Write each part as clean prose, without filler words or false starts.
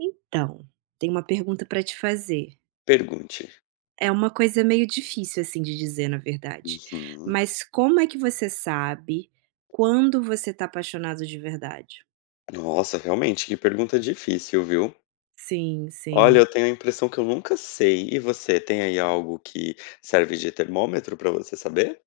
Então, tem uma pergunta para te fazer. Pergunte. É uma coisa meio difícil, assim, de dizer, na verdade. Uhum. Mas como é que você sabe quando você tá apaixonado de verdade? Nossa, realmente, que pergunta difícil, viu. Sim, Olha, eu sim. tenho a impressão que eu nunca sei. E você, tem aí algo que serve de termômetro para você saber?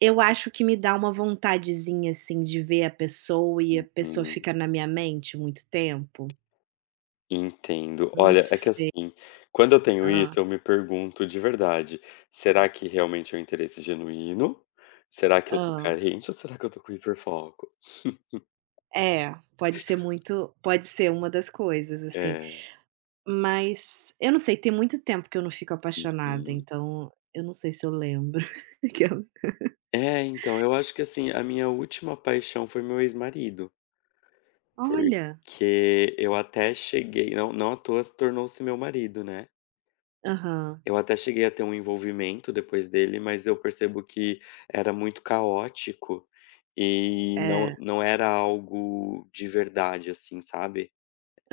Eu acho que me dá uma vontadezinha, assim, de ver a pessoa e a pessoa Uhum. fica na minha mente muito tempo. Entendo. Não Olha, é que sei. assim, quando eu tenho Ah, isso, eu me pergunto de verdade: "Será que realmente é um interesse genuíno? Será que eu tô hã. carente ou será que eu tô com hiperfoco?" É, pode ser uma das coisas, assim. É, Mas eu não sei, tem muito tempo que eu não fico apaixonada, uhum. então eu não sei se eu lembro. Aquela É, então, eu acho que assim, a minha última paixão foi meu ex-marido. olha! Porque eu até cheguei, não à toa se tornou-se meu marido, né. Aham, Eu até cheguei a ter um envolvimento depois dele, mas eu percebo que era muito caótico e é, não era algo de verdade, assim, sabe.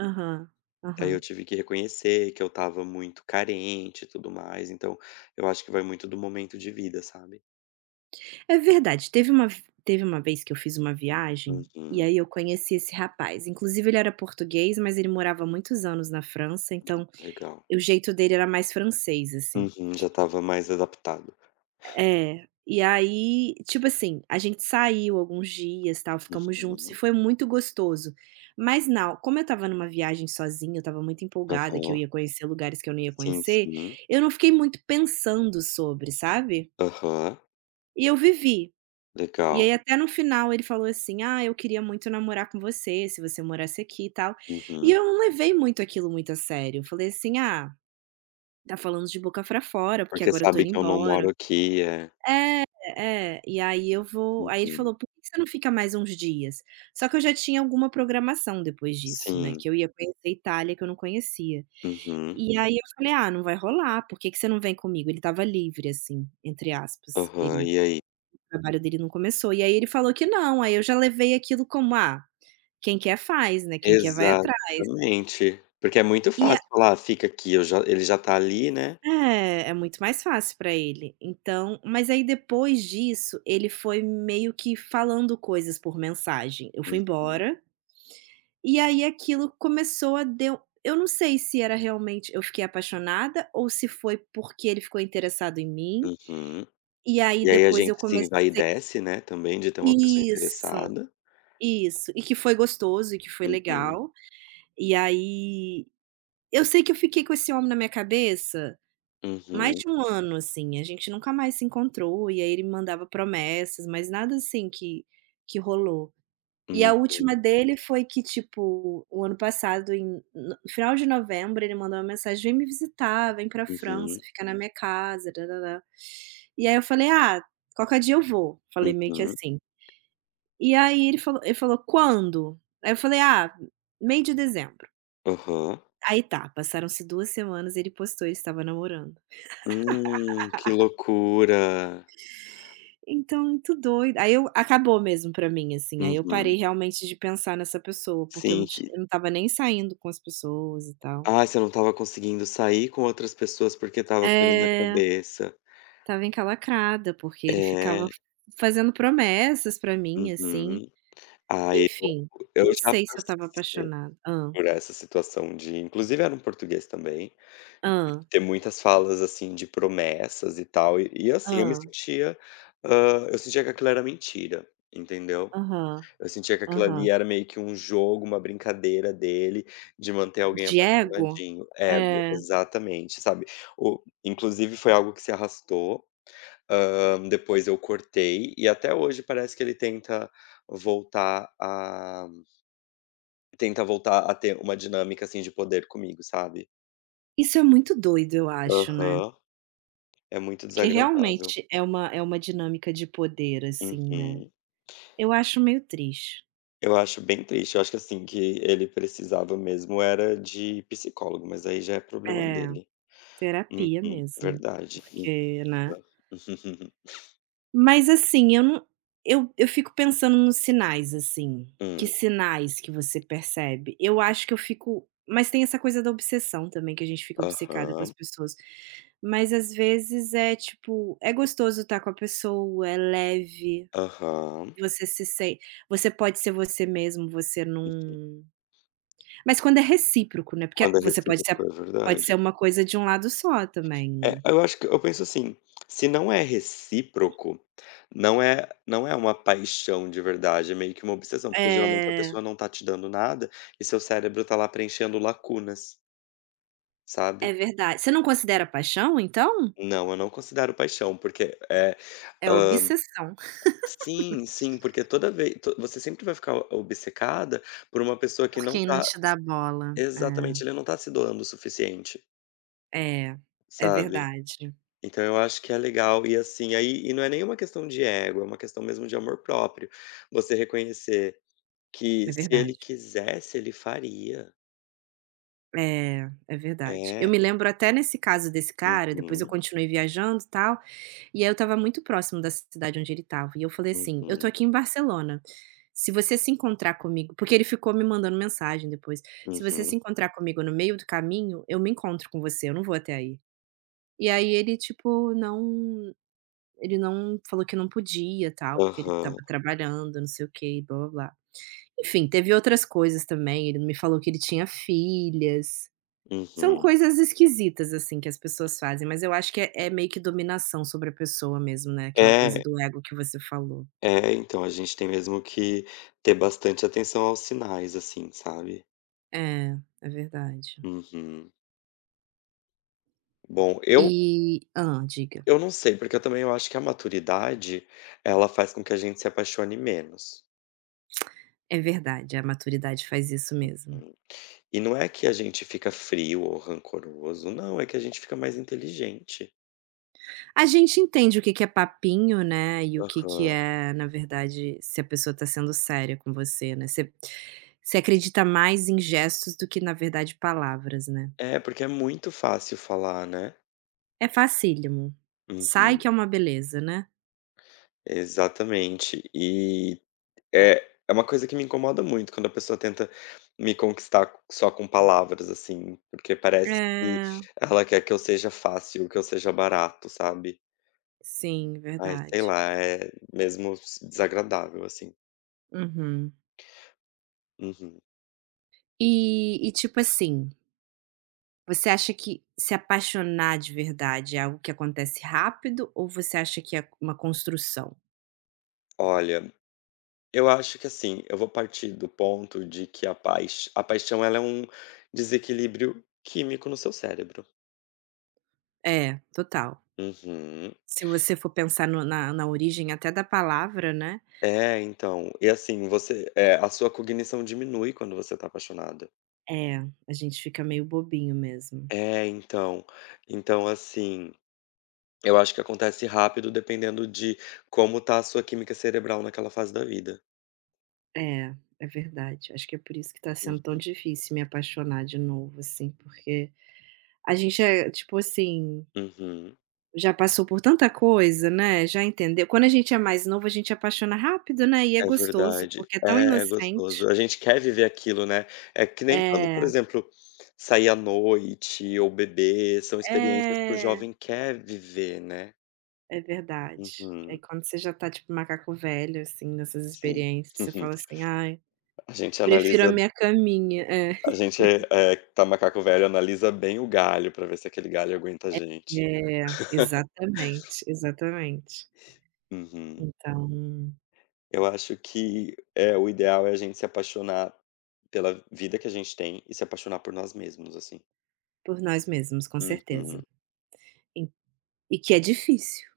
aham, Daí eu aham. tive que reconhecer que eu estava muito carente e tudo mais, então eu acho que vai muito do momento de vida, sabe. É verdade, teve uma vez que eu fiz uma viagem, e Uhum, aí eu conheci esse rapaz, inclusive ele era português, mas ele morava há muitos anos na França, então legal. o jeito dele era mais francês, assim. Uhum, já estava mais adaptado. É, e aí, tipo assim, a gente saiu alguns dias, tal, ficamos juntos e Uhum, foi muito gostoso. Mas não, como eu estava numa viagem sozinha, eu estava muito empolgada que eu aham. ia conhecer lugares que eu não ia Sim, conhecer, sim. eu não fiquei muito pensando sobre, sabe. Aham, E eu vivi. E legal. aí até no final ele falou assim: "Ah, eu queria muito namorar com você, se você morasse aqui e tal". E Uhum. eu não levei muito aquilo muito a sério, eu falei assim: "Ah, tá falando de boca pra fora, porque Porque agora eu tô sabe indo que eu não moro embora". aqui, é. É, é. E aí eu vou aí ele falou: Uhum. "Por que que você não fica mais uns dias?" Só que eu já tinha alguma programação depois disso, né, Sim. que eu ia conhecer a Itália, que eu não conhecia. Uhum. E aí eu falei: "Ah, não vai rolar, por que que você não vem comigo?" Ele estava livre, assim, entre aspas, Aham. ele E aí? o trabalho dele não começou. E aí ele falou que não, aí eu já levei aquilo como: "Ah, quem quer faz, né, quem quer vai atrás". Exatamente. Porque é muito E a fácil falar: "Ah, fica aqui", eu já ele já tá ali, né. É, é muito mais fácil pra ele. Então mas aí depois disso, ele foi meio que falando coisas por mensagem. Eu fui Uhum. embora, e aí aquilo começou a deu eu não sei se era realmente eu fiquei apaixonada ou se foi porque ele ficou interessado em mim, Uhum. e aí E aí a depois eu gente se comece vai desce, né, também de ter uma pessoa isso, interessada. isso. E que foi gostoso e que foi Uhum. legal. E aí eu sei que eu fiquei com esse homem na minha cabeça mais Uhum. de um ano, assim, a gente nunca mais se encontrou, e aí ele me mandava promessas, mas nada assim que rolou. E a Sim. última dele foi que, tipo, o ano passado no final de novembro ele mandou uma mensagem: "Vem me visitar, vem pra França, Uhum. fica na minha casa, tã". E aí eu falei: "Ah, qualquer dia eu vou", falei meio que Uhum. assim. E aí ele falou: "Quando?" Aí eu falei: "Ah, meio de dezembro". Aham. Aí tá, passaram-se 2 semanas, ele postou, ele estava namorando. Que loucura. Então, muito doido. Aí eu acabou mesmo pra mim, assim, aí eu parei Uhum. realmente de pensar nessa pessoa, porque Sim, que eu não estava nem saindo com as pessoas e tal. Ah, você não estava conseguindo sair com outras pessoas, porque estava com ele na É, cabeça. estava encalacrada, porque ele ficava É, fazendo promessas pra mim, assim. uhum. Ah, eu Enfim, eu eu não já sei se eu estava passei apaixonada. Hã, por essa situação, de inclusive era um português também, de hã, ter muitas falas, assim, de promessas e tal, e assim, eu me hã, sentia, eu sentia que aquilo era mentira, entendeu. aham, Eu sentia que aquilo ali aham. era meio que um jogo, uma brincadeira dele, de manter alguém De ego? apaixonadinho. Ego, É. exatamente, sabe. O inclusive foi algo que se arrastou. Depois eu cortei e até hoje parece que ele tenta voltar a ter uma dinâmica, assim, de poder comigo, sabe. Isso é muito doido, eu acho, né. Aham. É muito Porque desagradável. realmente é uma dinâmica de poder, assim, né. Uhum. Eu acho meio triste. Eu acho bem triste, eu acho que, assim, que ele precisava mesmo era de psicólogo, mas aí já é problema É, dele. Uhum. terapia mesmo, Verdade. Uhum. porque, né. Mas assim, eu não eu eu fico pensando nos sinais, assim, que Hum. sinais que você percebe? Eu acho que eu fico mas tem essa coisa da obsessão também, que a gente fica obcecada com Aham. as pessoas, mas às vezes é tipo, é gostoso estar com a pessoa, é leve, Aham. você se sei você pode ser você mesmo, você Uhum. não mas quando é recíproco, né, porque Quando é você pode ser recíproco, é pode ser verdade. uma coisa de um lado só também, né. É, eu acho que eu penso assim, se não é recíproco, não é uma paixão de verdade, é meio que uma obsessão, porque geralmente a É. pessoa não tá te dando nada e seu cérebro tá lá preenchendo lacunas, É sabe. verdade. Você não considera paixão, então? Não, eu não considero paixão, porque, é É hã obsessão sim, sim, porque toda vez você sempre vai ficar obcecada por uma pessoa que por não quem não tá. te dá bola. Exatamente, ele não tá se doando o suficiente, É, é, é sabe. verdade, Então eu acho que é legal, e assim, aí e não é nenhuma questão de ego, é uma questão mesmo de amor próprio. Você reconhecer que é se ele verdade. quisesse, ele faria. É, é verdade. Eu É. me lembro até nesse caso desse cara, depois eu Uhum, continuei viajando, e tal, e aí eu estava muito próximo da cidade onde ele estava, e eu falei assim: "Eu tô uhum, aqui em Barcelona, se você se encontrar comigo", porque ele ficou me mandando mensagem depois, "se você se uhum. encontrar comigo no meio do caminho, eu me encontro com você, eu não vou até aí". E aí ele tipo não Ele não falou que não podia, tal, porque ele estava Aham, trabalhando, não sei o quê, blá-blá-blá. Enfim, teve outras coisas também, ele me falou que ele tinha filhas. São uhum. coisas esquisitas, assim, que as pessoas fazem, mas eu acho que é meio que dominação sobre a pessoa mesmo, né, aquela coisa É, do ego que você falou. Então a gente tem mesmo que ter bastante atenção aos sinais, assim, sabe. É, é verdade. Uhum. Bom, eu E diga. eu não sei, porque eu também eu acho que a maturidade, ela faz com que a gente se apaixone menos. É verdade, a maturidade faz isso mesmo. E não é que a gente fica frio ou rancoroso, não, é que a gente fica mais inteligente. A gente entende o que que é papinho, né, e o que que Aham. é, na verdade, se a pessoa tá sendo séria com você, né. Você acredita mais em gestos do que, na verdade, palavras, né. É, porque é muito fácil falar, né. É facílimo. Sai Uhum. que é uma beleza, né. Exatamente. E é uma coisa que me incomoda muito quando a pessoa tenta me conquistar só com palavras, assim, porque parece que É, ela quer que eu seja fácil, que eu seja barato, sabe. sim, Ai, sei verdade. lá, é mesmo s desagradável, assim. Uhum. Uhum. E tipo assim, você acha que se apaixonar de verdade é algo que acontece rápido ou você acha que é uma construção? Olha, eu acho que assim, eu vou partir do ponto de que a paixão ela é um desequilíbrio químico no seu cérebro. É, total. Uhum. Se você for pensar no na na origem até da palavra, né, É, então, e assim, a sua cognição diminui quando você tá apaixonado. é, a gente fica meio bobinho mesmo. É, então. Então, assim, eu acho que acontece rápido dependendo de como tá a sua química cerebral naquela fase da vida. É, é verdade. Acho que é por isso que tá sendo tão Uhum, difícil me apaixonar de novo, assim, porque a gente é, tipo assim, uhum. já passou por tanta coisa, né, já entendeu. Quando a gente é mais novo, a gente apaixona rápido, né, e é É gostoso, verdade. porque é tão É, é gostoso. inocente. A gente quer viver aquilo, né. É que nem quando, por É, exemplo, sair à noite ou beber, são experiências que o é, jovem quer viver, né. é verdade. Aí Uhum, quando você já tá tipo macaco velho, assim, nessas sim. experiências, você fala assim: "Ai, A gente prefiro a analisa minha caminha". É, a gente, que tá macaco velho, analisa bem o galho pra ver se aquele galho aguenta a gente. é, exatamente, exatamente. Uhum. Então, Eu acho que o ideal é a gente se apaixonar pela vida que a gente tem e se apaixonar por nós mesmos, assim. por nós mesmos, com certeza. Uhum. E e que é difícil,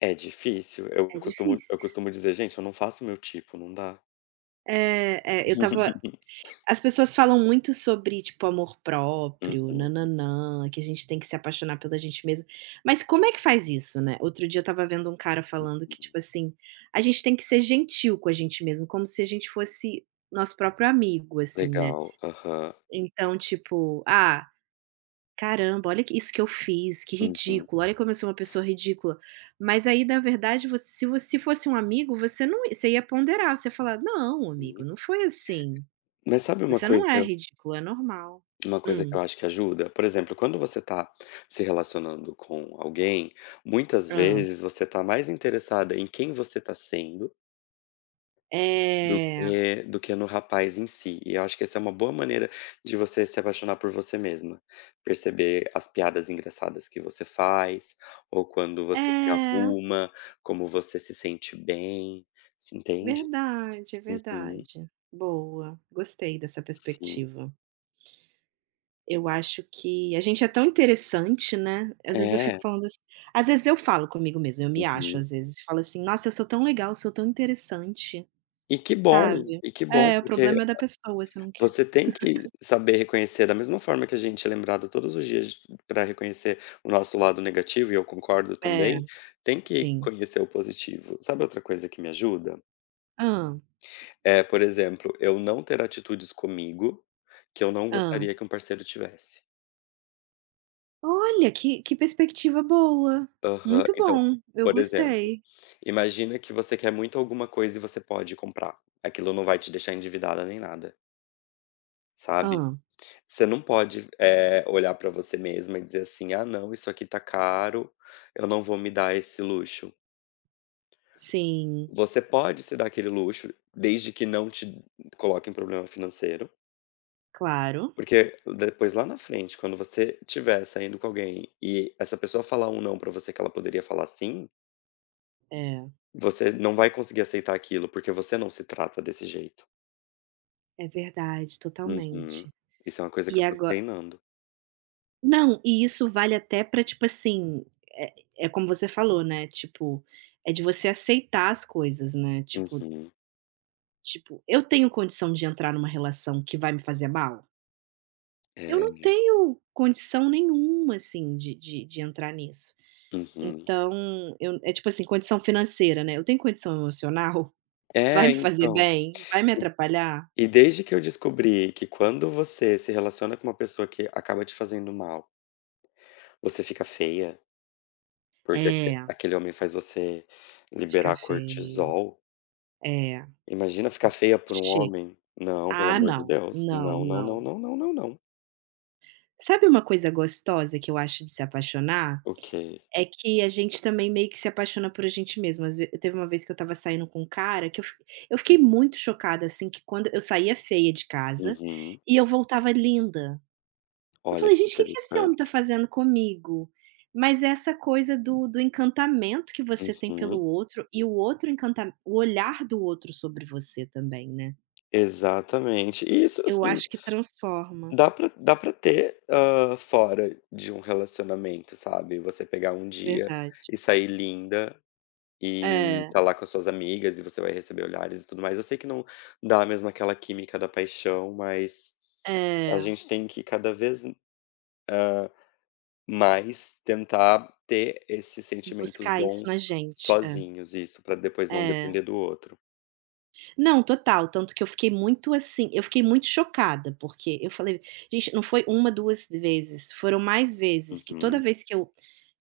É difícil. É Eu difícil. costumo dizer: "Gente, eu não faço o meu tipo, não dá". É, é, eu estava as pessoas falam muito sobre, tipo, amor próprio, Uhum, nananã, que a gente tem que se apaixonar pela gente mesmo, mas como é que faz isso, né? Outro dia eu estava vendo um cara falando que, uhum. tipo assim, a gente tem que ser gentil com a gente mesmo, como se a gente fosse nosso próprio amigo, assim, né. Legal. Aham. Então, tipo: "Ah, caramba, olha que isso que eu fiz, que Uhum, ridículo, olha como eu sou uma pessoa ridícula". Mas aí, na verdade, você se fosse um amigo, você não você ia ponderar, você ia falar: "Não, amigo, uhum. não foi assim. Mas sabe Você não é ridículo, é normal". uma coisa que Hum, eu acho que ajuda? Por exemplo, quando você está se relacionando com alguém, muitas hã. vezes você está mais interessada em quem você está sendo. É, Do que no rapaz em si. E eu acho que essa é uma boa maneira de você se apaixonar por você mesma. Perceber as piadas engraçadas que você faz, ou quando você se é, arruma, como você se sente bem, entende? verdade, é Uhum, verdade. Boa, gostei dessa sim. perspectiva. Eu acho que a gente é tão interessante, né, É, às vezes eu falo comigo mesma, eu me acho uhum. às vezes, falo assim: "Nossa, eu sou tão legal, eu sou tão interessante", sabe. E que bom, É, o porque problema é da pessoa se não quer. você tem que saber reconhecer, da mesma forma que a gente é lembrado todos os dias para reconhecer o nosso lado negativo, e eu concordo É, também, tem que sim. conhecer o positivo. Sabe outra coisa que me ajuda? Ah, É, por exemplo, eu não ter atitudes comigo que eu não ah, gostaria que um parceiro tivesse. olha, que perspectiva boa, Aham. muito Então, bom, eu por exemplo, gostei. imagina que você quer muito alguma coisa e você pode comprar. Aquilo não vai te deixar endividada nem nada, sabe? Ah, Você não pode, olhar pra você mesma e dizer assim: "Ah não, isso aqui tá caro, eu não vou me dar esse luxo". sim, Você pode se dar aquele luxo, desde que não te coloque em problema financeiro, claro. porque depois lá na frente, quando você tiver saindo com alguém e essa pessoa falar um não pra você que ela poderia falar sim, É, você não vai conseguir aceitar aquilo, porque você não se trata desse jeito. é verdade, Uhum. totalmente. Isso é uma coisa que E eu tô agora treinando. Não, e isso vale até pra, tipo assim, é é como você falou, né, tipo, é de você aceitar as coisas, né, tipo Uhum. tipo, eu tenho condição de entrar numa relação que vai me fazer mal? Eu não É. tenho condição nenhuma, assim, de entrar nisso. Uhum. Então, eu é tipo assim, condição financeira, né, eu tenho condição emocional? Vai É, me fazer então. bem? Vai me atrapalhar? E desde que eu descobri que quando você se relaciona com uma pessoa que acaba te fazendo mal, você fica feia, porque É, aquele homem faz você ficar liberar feia. cortisol, É, imagina ficar feia por um che homem. Não, pelo ah, amor de não, Deus. não, Não, não, não, não. não, não, não, não. Sabe uma coisa gostosa que eu acho de se apaixonar? Ok. É que a gente também meio que se apaixona por a gente mesmo. Às ve teve uma vez que eu estava saindo com um cara que eu fiquei Hum, muito chocada, assim, que quando eu saía feia de casa uhum. e eu voltava linda. Eu Olha falei: que "Gente, o que que esse homem está interessante. fazendo comigo?". Mas é essa coisa do encantamento que você tem pelo Uhum. outro e o outro encanta o olhar do outro sobre você também, né. Exatamente. E isso, Eu assim, acho que transforma. Dá pra ter, fora de um relacionamento, sabe, você pegar um dia Verdade. e sair linda e É, tá lá com as suas amigas e você vai receber olhares e tudo mais. Eu sei que não dá mesmo aquela química da paixão, mas a é. gente tem que cada vez mais tentar ter esses sentimentos Buscar isso na bons gente, é, sozinhos, isso, pra depois não é. depender do outro. Não, total, tanto que eu fiquei muito assim, eu fiquei muito chocada, porque eu falei: "Gente, não foi uma 2 vezes, foram mais vezes", que toda Uhum. vez que eu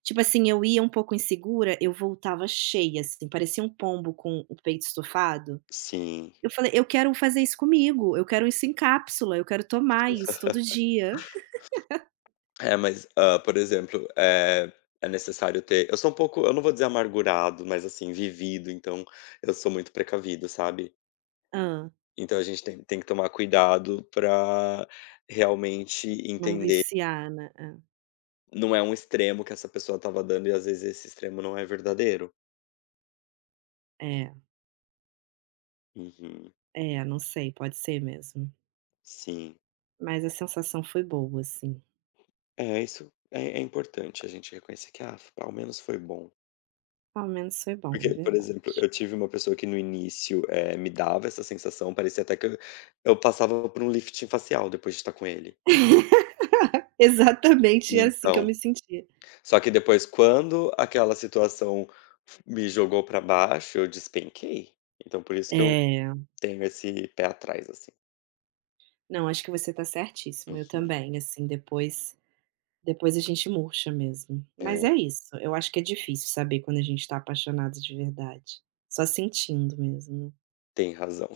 tipo assim, eu ia um pouco insegura, eu voltava cheia, assim, parecia um pombo com o peito estufado. Sim. Eu falei: "Eu quero fazer isso comigo, eu quero isso em cápsula, eu quero tomar isso todo dia". É, mas, por exemplo, é necessário ter, eu sou um pouco, eu não vou dizer amargurado, mas, assim, vivido, então eu sou muito precavido, sabe? Hã, Então a gente tem que tomar cuidado para realmente não entender, viciar, né. não é um extremo que essa pessoa estava dando e às vezes esse extremo não é verdadeiro. É, Uhum, é, é, não sei, pode ser mesmo. sim. Mas a sensação foi boa, assim. É, isso é importante a gente reconhecer que, ah, ao menos foi bom. Ao menos foi bom, é Porque, por verdade. exemplo, eu tive uma pessoa que no início, me dava essa sensação, parecia até que eu passava por um lifting facial depois de estar com ele. Exatamente assim que eu Então, me sentia. só que depois quando aquela situação me jogou pra baixo, eu despenquei. Então por isso que eu É, tenho esse pé atrás, assim. não, acho que você tá certíssimo, eu Uhum. também, assim, depois a gente murcha mesmo. Mas É, é isso, eu acho que é difícil saber quando a gente tá apaixonado de verdade, só sentindo mesmo, né. tem razão.